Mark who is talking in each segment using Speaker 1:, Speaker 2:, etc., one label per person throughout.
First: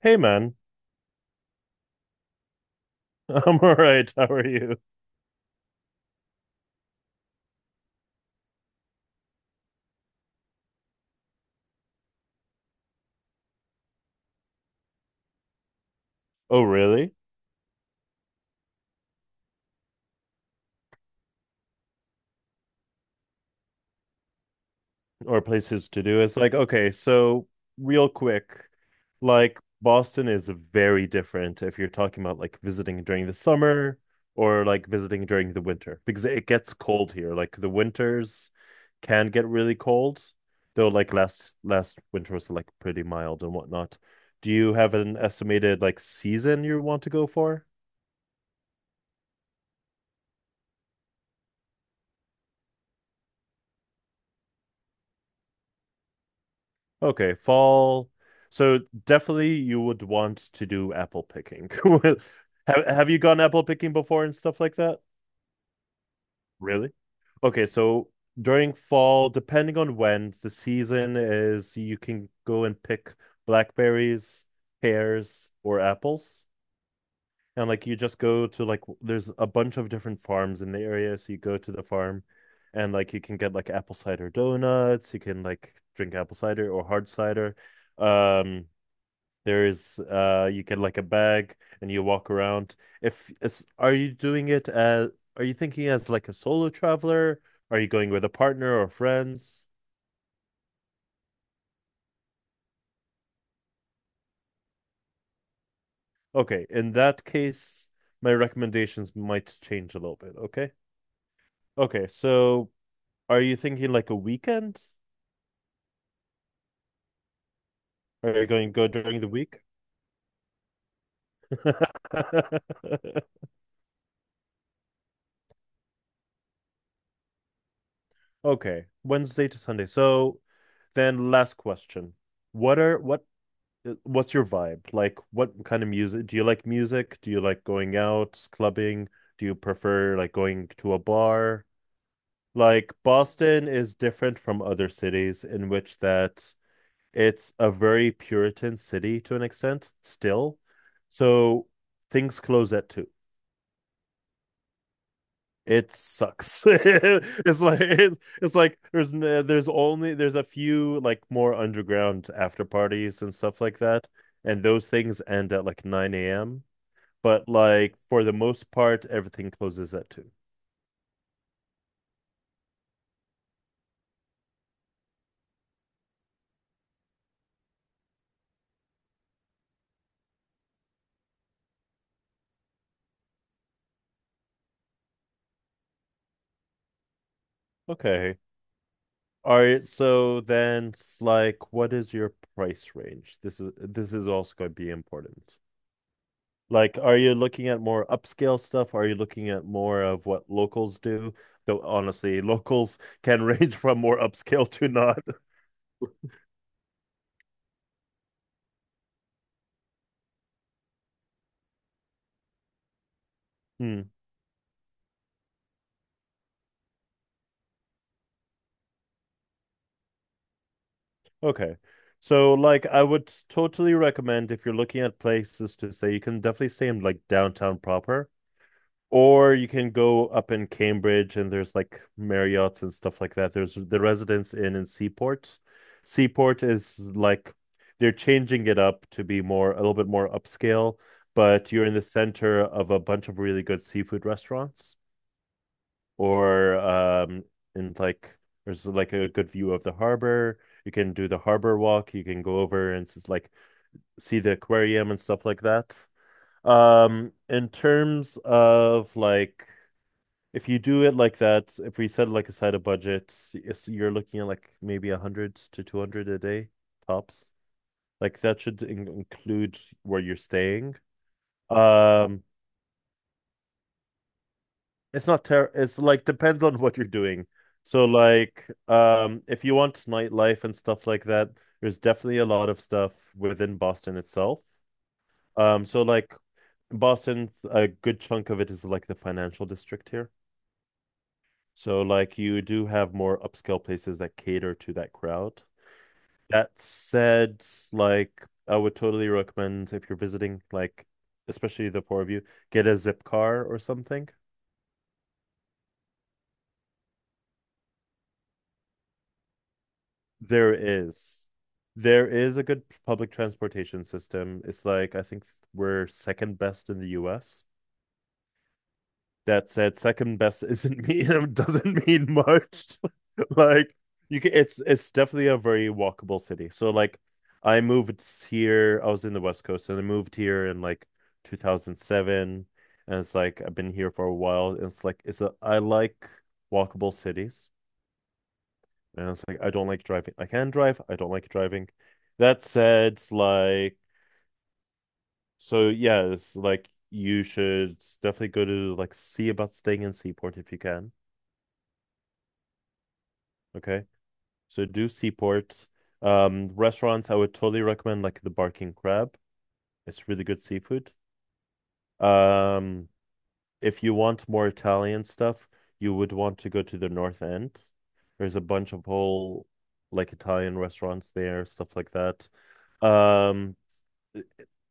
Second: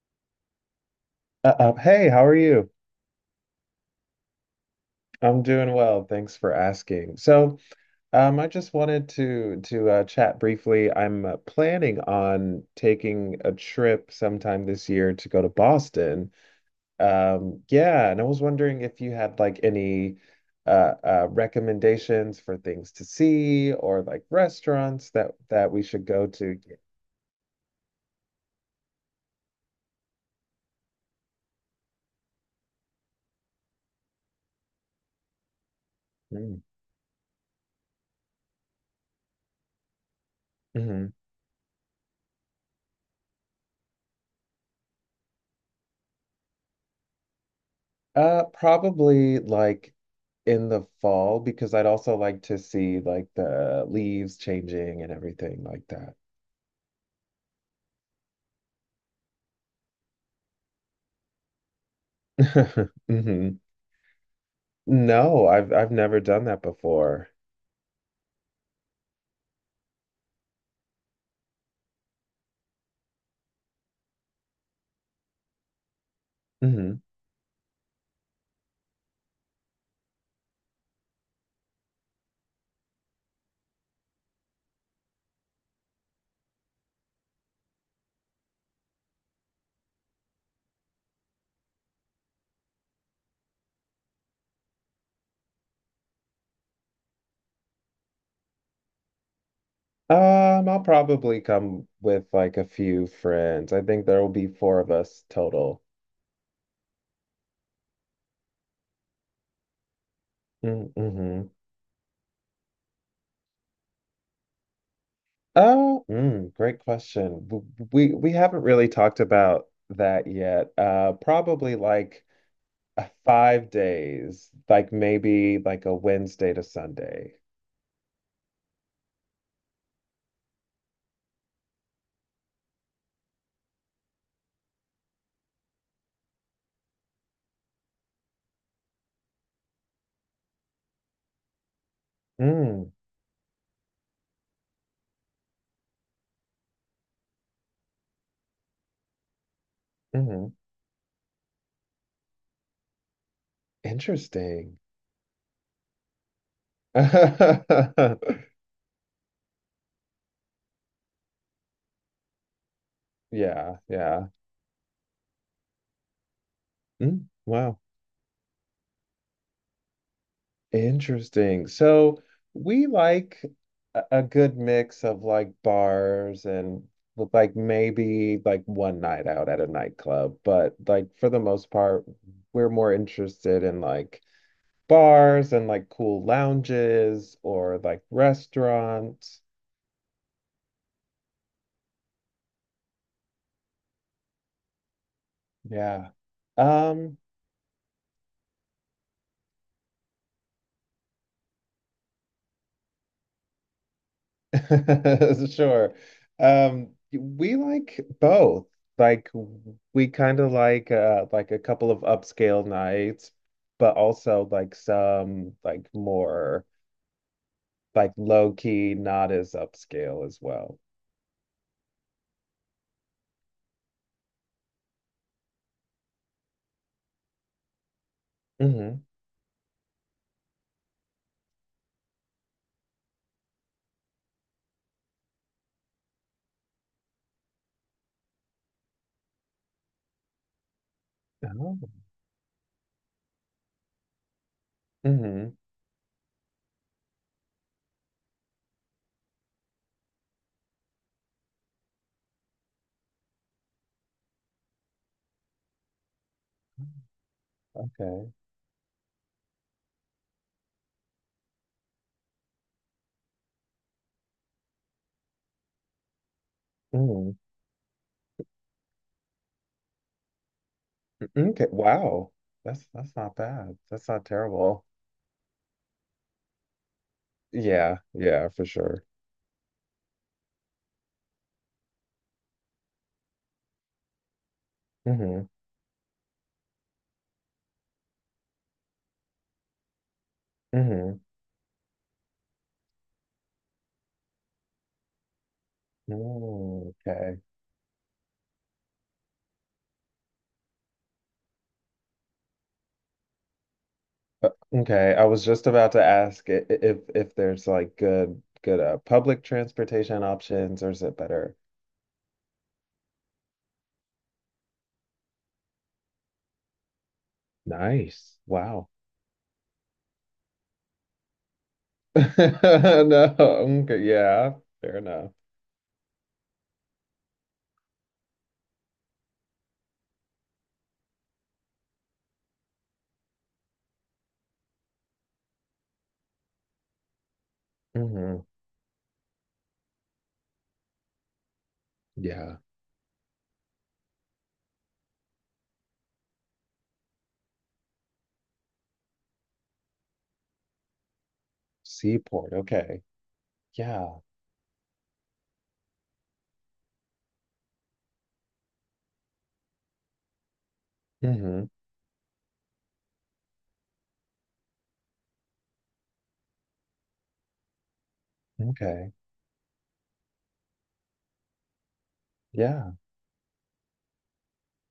Speaker 1: Hey man.
Speaker 2: Hey, how are you?
Speaker 1: I'm all right. How are you?
Speaker 2: I'm doing well. Thanks for asking. I just wanted to chat briefly. I'm planning on taking a trip sometime this year to go to Boston.
Speaker 1: Oh, really?
Speaker 2: Yeah, and I was wondering if you had like any recommendations for things to see or like restaurants that
Speaker 1: Or
Speaker 2: that we
Speaker 1: places to
Speaker 2: should
Speaker 1: do.
Speaker 2: go
Speaker 1: It's like,
Speaker 2: to.
Speaker 1: okay, so real quick, like Boston is very different if you're talking about like visiting during the summer or like visiting during the winter because it
Speaker 2: Hmm.
Speaker 1: gets cold here. Like the winters can get really cold, though
Speaker 2: Mm-hmm.
Speaker 1: like last winter was like pretty mild and whatnot. Do you have an estimated like season you want to go for?
Speaker 2: Probably like in the fall because I'd also like to see like the leaves changing and everything like
Speaker 1: Okay, fall. So definitely you would want to do apple picking. Have
Speaker 2: that.
Speaker 1: have you gone
Speaker 2: Hmm.
Speaker 1: apple picking before and stuff like that?
Speaker 2: No, I've never done that
Speaker 1: Really?
Speaker 2: before.
Speaker 1: Okay, so during fall, depending on when the season is, you can go and pick blackberries, pears, or apples.
Speaker 2: Hmm.
Speaker 1: And like you just go to like there's a bunch of different farms in the area, so you go to the farm and like you can get like apple cider donuts, you can like drink apple cider or hard cider. Um there's you get like a bag and you walk around. If is are you doing it as are you thinking as like a solo traveler? Are you going with a partner or friends?
Speaker 2: I'll probably come with like a few friends. I think there will be four of us total.
Speaker 1: Okay, in that case, my recommendations might change a little bit, okay?
Speaker 2: Mm-hmm.
Speaker 1: Okay, so are you thinking like a weekend?
Speaker 2: Oh, great question. We
Speaker 1: Are you
Speaker 2: haven't
Speaker 1: going to go
Speaker 2: really talked
Speaker 1: during the week?
Speaker 2: about that yet. Probably like five days, like maybe like a Wednesday to Sunday.
Speaker 1: Okay, Wednesday to Sunday. So then last question. What are what What's your vibe? Like, what kind of music? Do you like music? Do you like going out, clubbing? Do you prefer like going to a bar?
Speaker 2: Mm.
Speaker 1: Like, Boston is different from other cities in which that it's a very Puritan city to an extent
Speaker 2: Hmm.
Speaker 1: still. So things close at two.
Speaker 2: Interesting.
Speaker 1: It sucks. It's like it's, it's like there's there's only there's a few like more underground after parties and stuff
Speaker 2: Yeah,
Speaker 1: like that,
Speaker 2: yeah.
Speaker 1: and those things end at like 9 a.m.,
Speaker 2: Mm,
Speaker 1: but
Speaker 2: wow.
Speaker 1: like for the most part, everything closes at two.
Speaker 2: Interesting. So we like a good mix of like bars and with, like maybe like one night out at a nightclub, but like for the most part, we're more interested in like bars and like cool lounges or like
Speaker 1: Okay.
Speaker 2: restaurants.
Speaker 1: All right, so then it's like what is your price range? This is also going to be important.
Speaker 2: Yeah.
Speaker 1: Like, are
Speaker 2: Um,
Speaker 1: you looking at more upscale stuff? Are you looking at more of what locals do? Though honestly, locals can range from more upscale to not.
Speaker 2: sure. We like both. Like we kind of like a couple of upscale nights, but
Speaker 1: Hmm.
Speaker 2: also like some like more like low key, not as upscale as well.
Speaker 1: Okay. So like I would totally recommend if you're looking at places to stay, you can definitely stay in like downtown proper.
Speaker 2: Mm-hmm.
Speaker 1: Or you can go up in Cambridge and there's like Marriott's and stuff like that. There's the Residence Inn in Seaport. Seaport is like they're changing it up to be more a little bit more upscale, but you're
Speaker 2: Oh.
Speaker 1: in the center of a bunch of really good seafood restaurants,
Speaker 2: Mm-hmm.
Speaker 1: or in like there's like a good view of the harbor. You can do the harbor walk, you can go over and like see the aquarium and stuff like that. In
Speaker 2: Okay.
Speaker 1: terms of like if you do it like that, if we set like aside a budget, it's, you're looking at like maybe 100 to 200 a day
Speaker 2: Mm.
Speaker 1: tops. Like that should in include where you're staying.
Speaker 2: Mm-hmm. Okay. Wow.
Speaker 1: Um,
Speaker 2: That's not bad. That's not terrible.
Speaker 1: it's not ter it's like depends on what you're doing.
Speaker 2: Yeah,
Speaker 1: So
Speaker 2: yeah, for
Speaker 1: like
Speaker 2: sure.
Speaker 1: if you want nightlife and stuff like that, there's definitely a lot of stuff within Boston itself.
Speaker 2: Mm-hmm.
Speaker 1: Um, so like Boston, a good chunk of it is like the financial district here.
Speaker 2: Mm-hmm.
Speaker 1: So like you do have more upscale places that cater to that crowd. That
Speaker 2: Mm, okay.
Speaker 1: said, like I would totally recommend if you're visiting, like especially the four of you, get a Zipcar or something.
Speaker 2: Okay, I was just about to ask if there's like good good public transportation
Speaker 1: There
Speaker 2: options or is it
Speaker 1: is.
Speaker 2: better?
Speaker 1: There is a good public transportation system. It's like I think we're second best in the US.
Speaker 2: Nice. Wow.
Speaker 1: That said, second best isn't mean doesn't mean much.
Speaker 2: No.
Speaker 1: like
Speaker 2: Okay,
Speaker 1: you can,
Speaker 2: yeah,
Speaker 1: it's
Speaker 2: fair
Speaker 1: it's
Speaker 2: enough.
Speaker 1: definitely a very walkable city. So like I moved here, I was in the West Coast and I moved here in like 2007, and it's like I've been here for a while. And it's like it's a I like walkable cities.
Speaker 2: Hmm.
Speaker 1: And it's like I don't like driving. I can drive, I don't like driving.
Speaker 2: Yeah.
Speaker 1: That said, like so yeah, it's like you should definitely go to like see about staying in Seaport if you can.
Speaker 2: Seaport. Okay.
Speaker 1: Okay.
Speaker 2: Yeah.
Speaker 1: So do seaports. Restaurants, I would totally recommend like the Barking Crab. It's really good seafood.
Speaker 2: Hmm.
Speaker 1: Um, if you want more Italian stuff, you would want to go to the North End. There's a bunch of
Speaker 2: Okay.
Speaker 1: whole like Italian restaurants there, stuff like that.
Speaker 2: Yeah.
Speaker 1: Um,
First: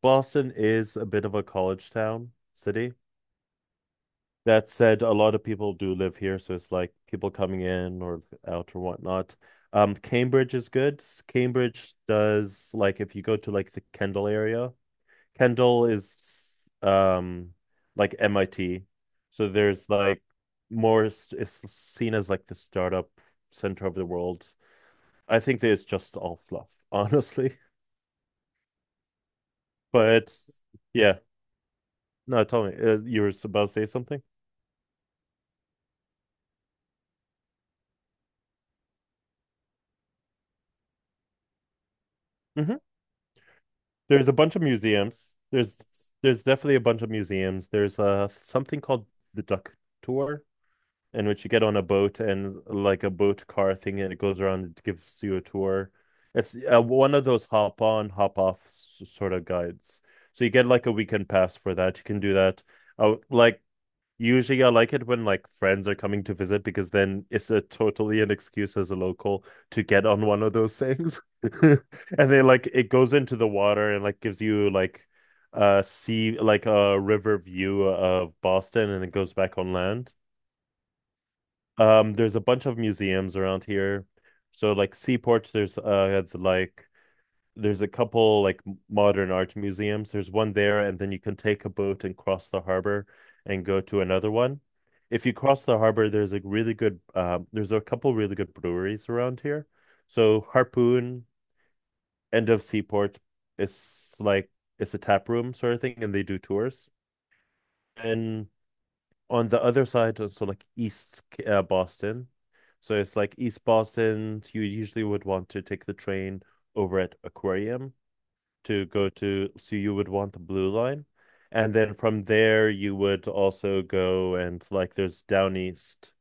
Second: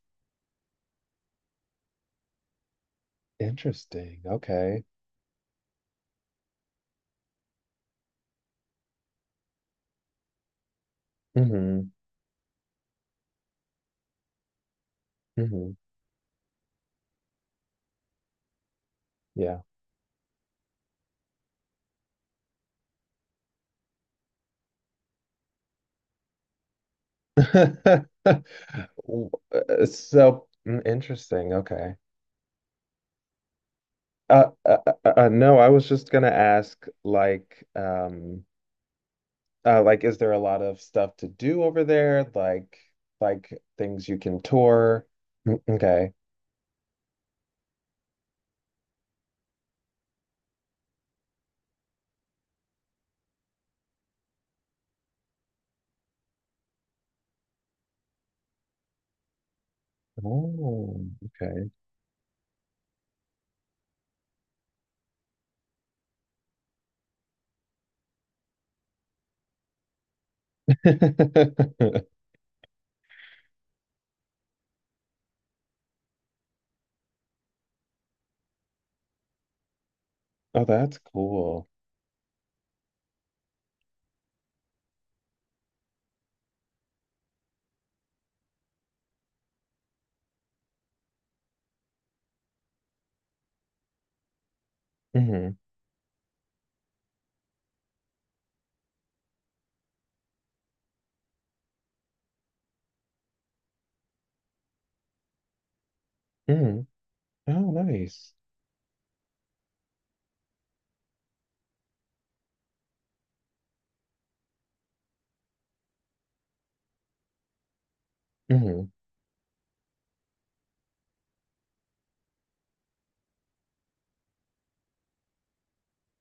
Speaker 1: Boston is a bit of a college town city.
Speaker 2: Interesting.
Speaker 1: That
Speaker 2: Okay.
Speaker 1: said, a lot of people do live here, so it's like people coming in or out or whatnot. Cambridge is good.
Speaker 2: Hmm.
Speaker 1: Cambridge does, like if you go to like the Kendall area,
Speaker 2: Hmm.
Speaker 1: Kendall is like MIT. So
Speaker 2: Yeah.
Speaker 1: there's like it's seen as like the startup center of the world. I think that it's just all fluff, honestly.
Speaker 2: W- uh,
Speaker 1: But
Speaker 2: So mm,
Speaker 1: yeah,
Speaker 2: interesting. Okay.
Speaker 1: no, tell me, you were about to say something?
Speaker 2: Uh, uh, no, I was just gonna ask, like, is there a lot of stuff to do over there?
Speaker 1: Mhm.
Speaker 2: Like things you
Speaker 1: There's a
Speaker 2: can
Speaker 1: bunch of
Speaker 2: tour?
Speaker 1: museums.
Speaker 2: Mm, okay.
Speaker 1: There's definitely a bunch of museums. There's something called the Duck Tour, in which you get on a boat and like a boat car thing, and it goes around and gives you a tour. It's one of those hop on, hop off sort of guides. So you get like a
Speaker 2: Oh,
Speaker 1: weekend pass
Speaker 2: okay.
Speaker 1: for that. You can do that. Uh, like Usually, I like it when like friends are coming to visit because then it's a totally an excuse as a local to get on one of those things. And then like it goes into the water and like gives you like a sea like a river view of Boston, and it goes back on land.
Speaker 2: Oh, that's cool.
Speaker 1: There's a bunch of museums around here. So like Seaport, there's there's a couple like modern art museums. There's one there, and then you can take a boat and cross the harbor and go to another one. If you
Speaker 2: Hmm.
Speaker 1: cross the harbor, there's a really good there's a couple really good breweries around here. So Harpoon, End of Seaport, it's like it's a tap room sort of thing, and they do
Speaker 2: Hmm.
Speaker 1: tours.
Speaker 2: Oh, nice.
Speaker 1: And on the other side, so like East Boston, so it's like East Boston. You usually would want to take the train over at Aquarium to
Speaker 2: Hmm.
Speaker 1: go to, so you would want the blue line. And then from there, you would also go and like there's down east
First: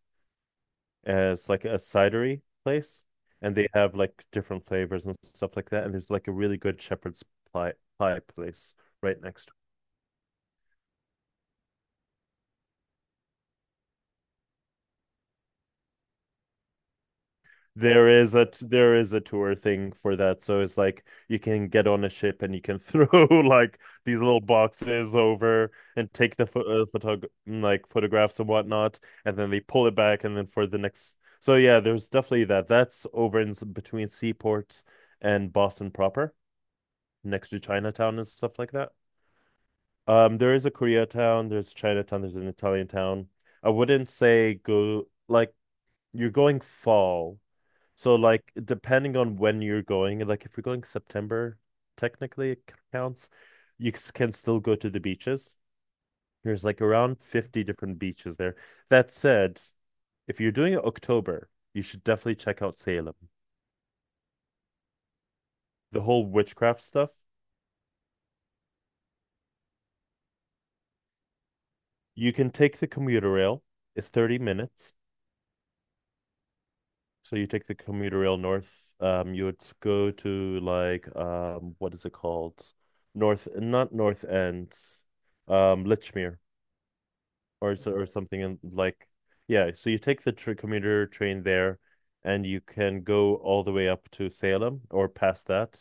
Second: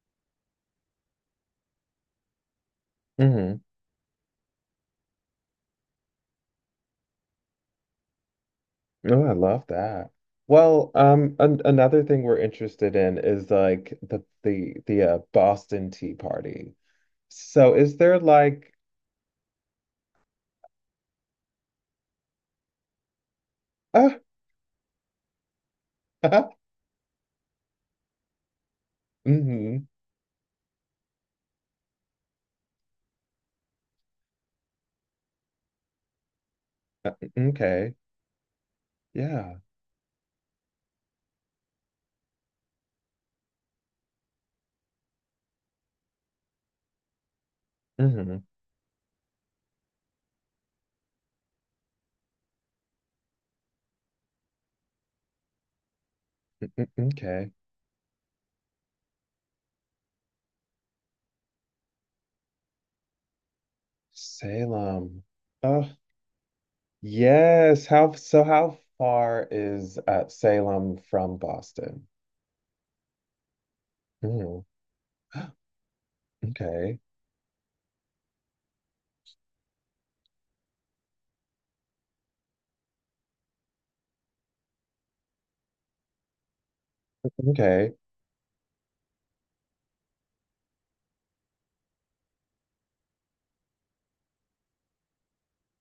Speaker 1: as like a cidery place, and
Speaker 2: Hmm.
Speaker 1: they have like different flavors and stuff like that. And there's like a really good pie, pie place right
Speaker 2: Oh, I
Speaker 1: next.
Speaker 2: love that. Well, an another thing we're interested in is like the Boston Tea Party. So, is
Speaker 1: There
Speaker 2: there
Speaker 1: is a
Speaker 2: like,
Speaker 1: tour thing for that. So it's like you can get on a ship and you can throw like these little boxes over and take the
Speaker 2: ah,
Speaker 1: photographs and whatnot, and then they
Speaker 2: hmm.
Speaker 1: pull it back and then for the next. So yeah, there's definitely that. That's over in between seaports and Boston proper, next to
Speaker 2: Okay.
Speaker 1: Chinatown and stuff like that.
Speaker 2: Yeah.
Speaker 1: There is a Koreatown, there's Chinatown, there's an Italian town. I wouldn't say go like you're going fall, so
Speaker 2: Hmm.
Speaker 1: like depending on when you're going, like if you're going September, technically it counts. You can still go to the beaches. There's like around
Speaker 2: Okay.
Speaker 1: 50 different beaches there. That said, if you're doing it October, you should definitely check out Salem.
Speaker 2: Salem. Oh,
Speaker 1: The whole witchcraft stuff.
Speaker 2: yes. How far is Salem from Boston?
Speaker 1: You can take the commuter rail. It's 30
Speaker 2: Hmm.
Speaker 1: minutes.
Speaker 2: Okay.
Speaker 1: So you take the commuter rail north. You would go to like what is it called? North, not North End, Lichmere. Or so,
Speaker 2: Okay.
Speaker 1: or something in like yeah. So you take the tr commuter train there, and you can go all the way up to Salem or past that.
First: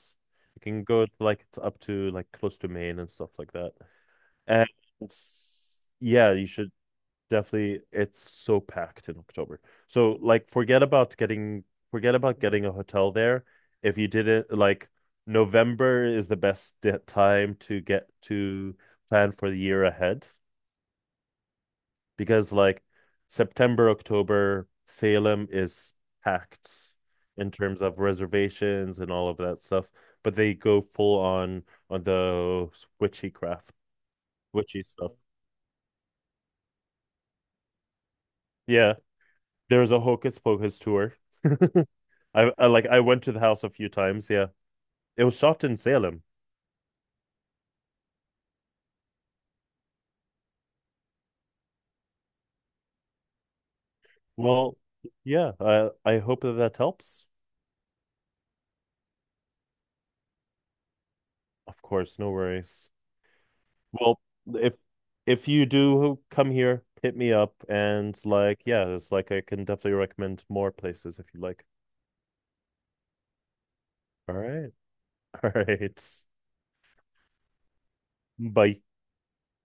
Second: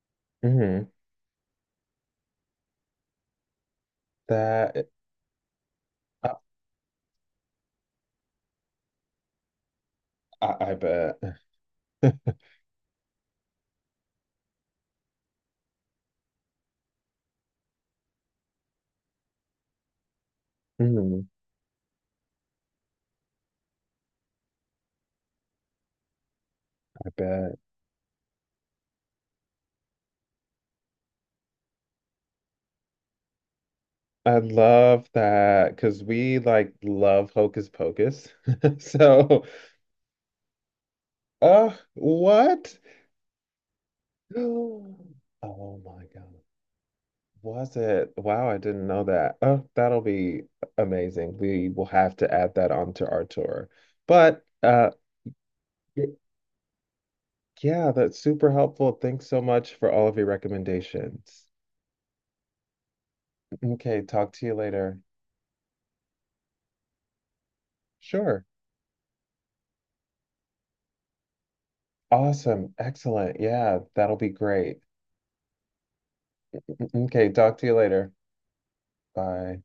Speaker 1: You can
Speaker 2: Hmm.
Speaker 1: go like up to like close to Maine and stuff like that. And
Speaker 2: That I,
Speaker 1: yeah, you should definitely. It's so packed in October. So like,
Speaker 2: I bet.
Speaker 1: forget about getting a hotel there. If you didn't like, November is the best time to get to plan for the year ahead,
Speaker 2: Hmm.
Speaker 1: because like September, October, Salem is packed
Speaker 2: I
Speaker 1: in
Speaker 2: bet.
Speaker 1: terms of reservations and all of that stuff, but they go full on the witchy craft,
Speaker 2: I
Speaker 1: witchy
Speaker 2: love
Speaker 1: stuff.
Speaker 2: that because we like love Hocus Pocus.
Speaker 1: Yeah,
Speaker 2: So,
Speaker 1: there's a Hocus Pocus tour.
Speaker 2: what?
Speaker 1: I went to the house a few times. Yeah, it was shot in
Speaker 2: Oh my
Speaker 1: Salem.
Speaker 2: God. Was it? Wow, I didn't know that. Oh, that'll be amazing. We will have to add that onto our tour. But
Speaker 1: Well, yeah,
Speaker 2: y-
Speaker 1: I hope that that helps.
Speaker 2: yeah, that's super helpful. Thanks so much for all of your recommendations.
Speaker 1: Of course, no worries.
Speaker 2: Okay,
Speaker 1: Well,
Speaker 2: talk to you
Speaker 1: if
Speaker 2: later.
Speaker 1: you do come here, hit me up and
Speaker 2: Sure.
Speaker 1: like, yeah, it's like I can definitely recommend more places if you like.
Speaker 2: Awesome. Excellent. Yeah, that'll be
Speaker 1: All right.
Speaker 2: great.
Speaker 1: All right.
Speaker 2: Okay, talk to you later.
Speaker 1: Bye.
Speaker 2: Bye.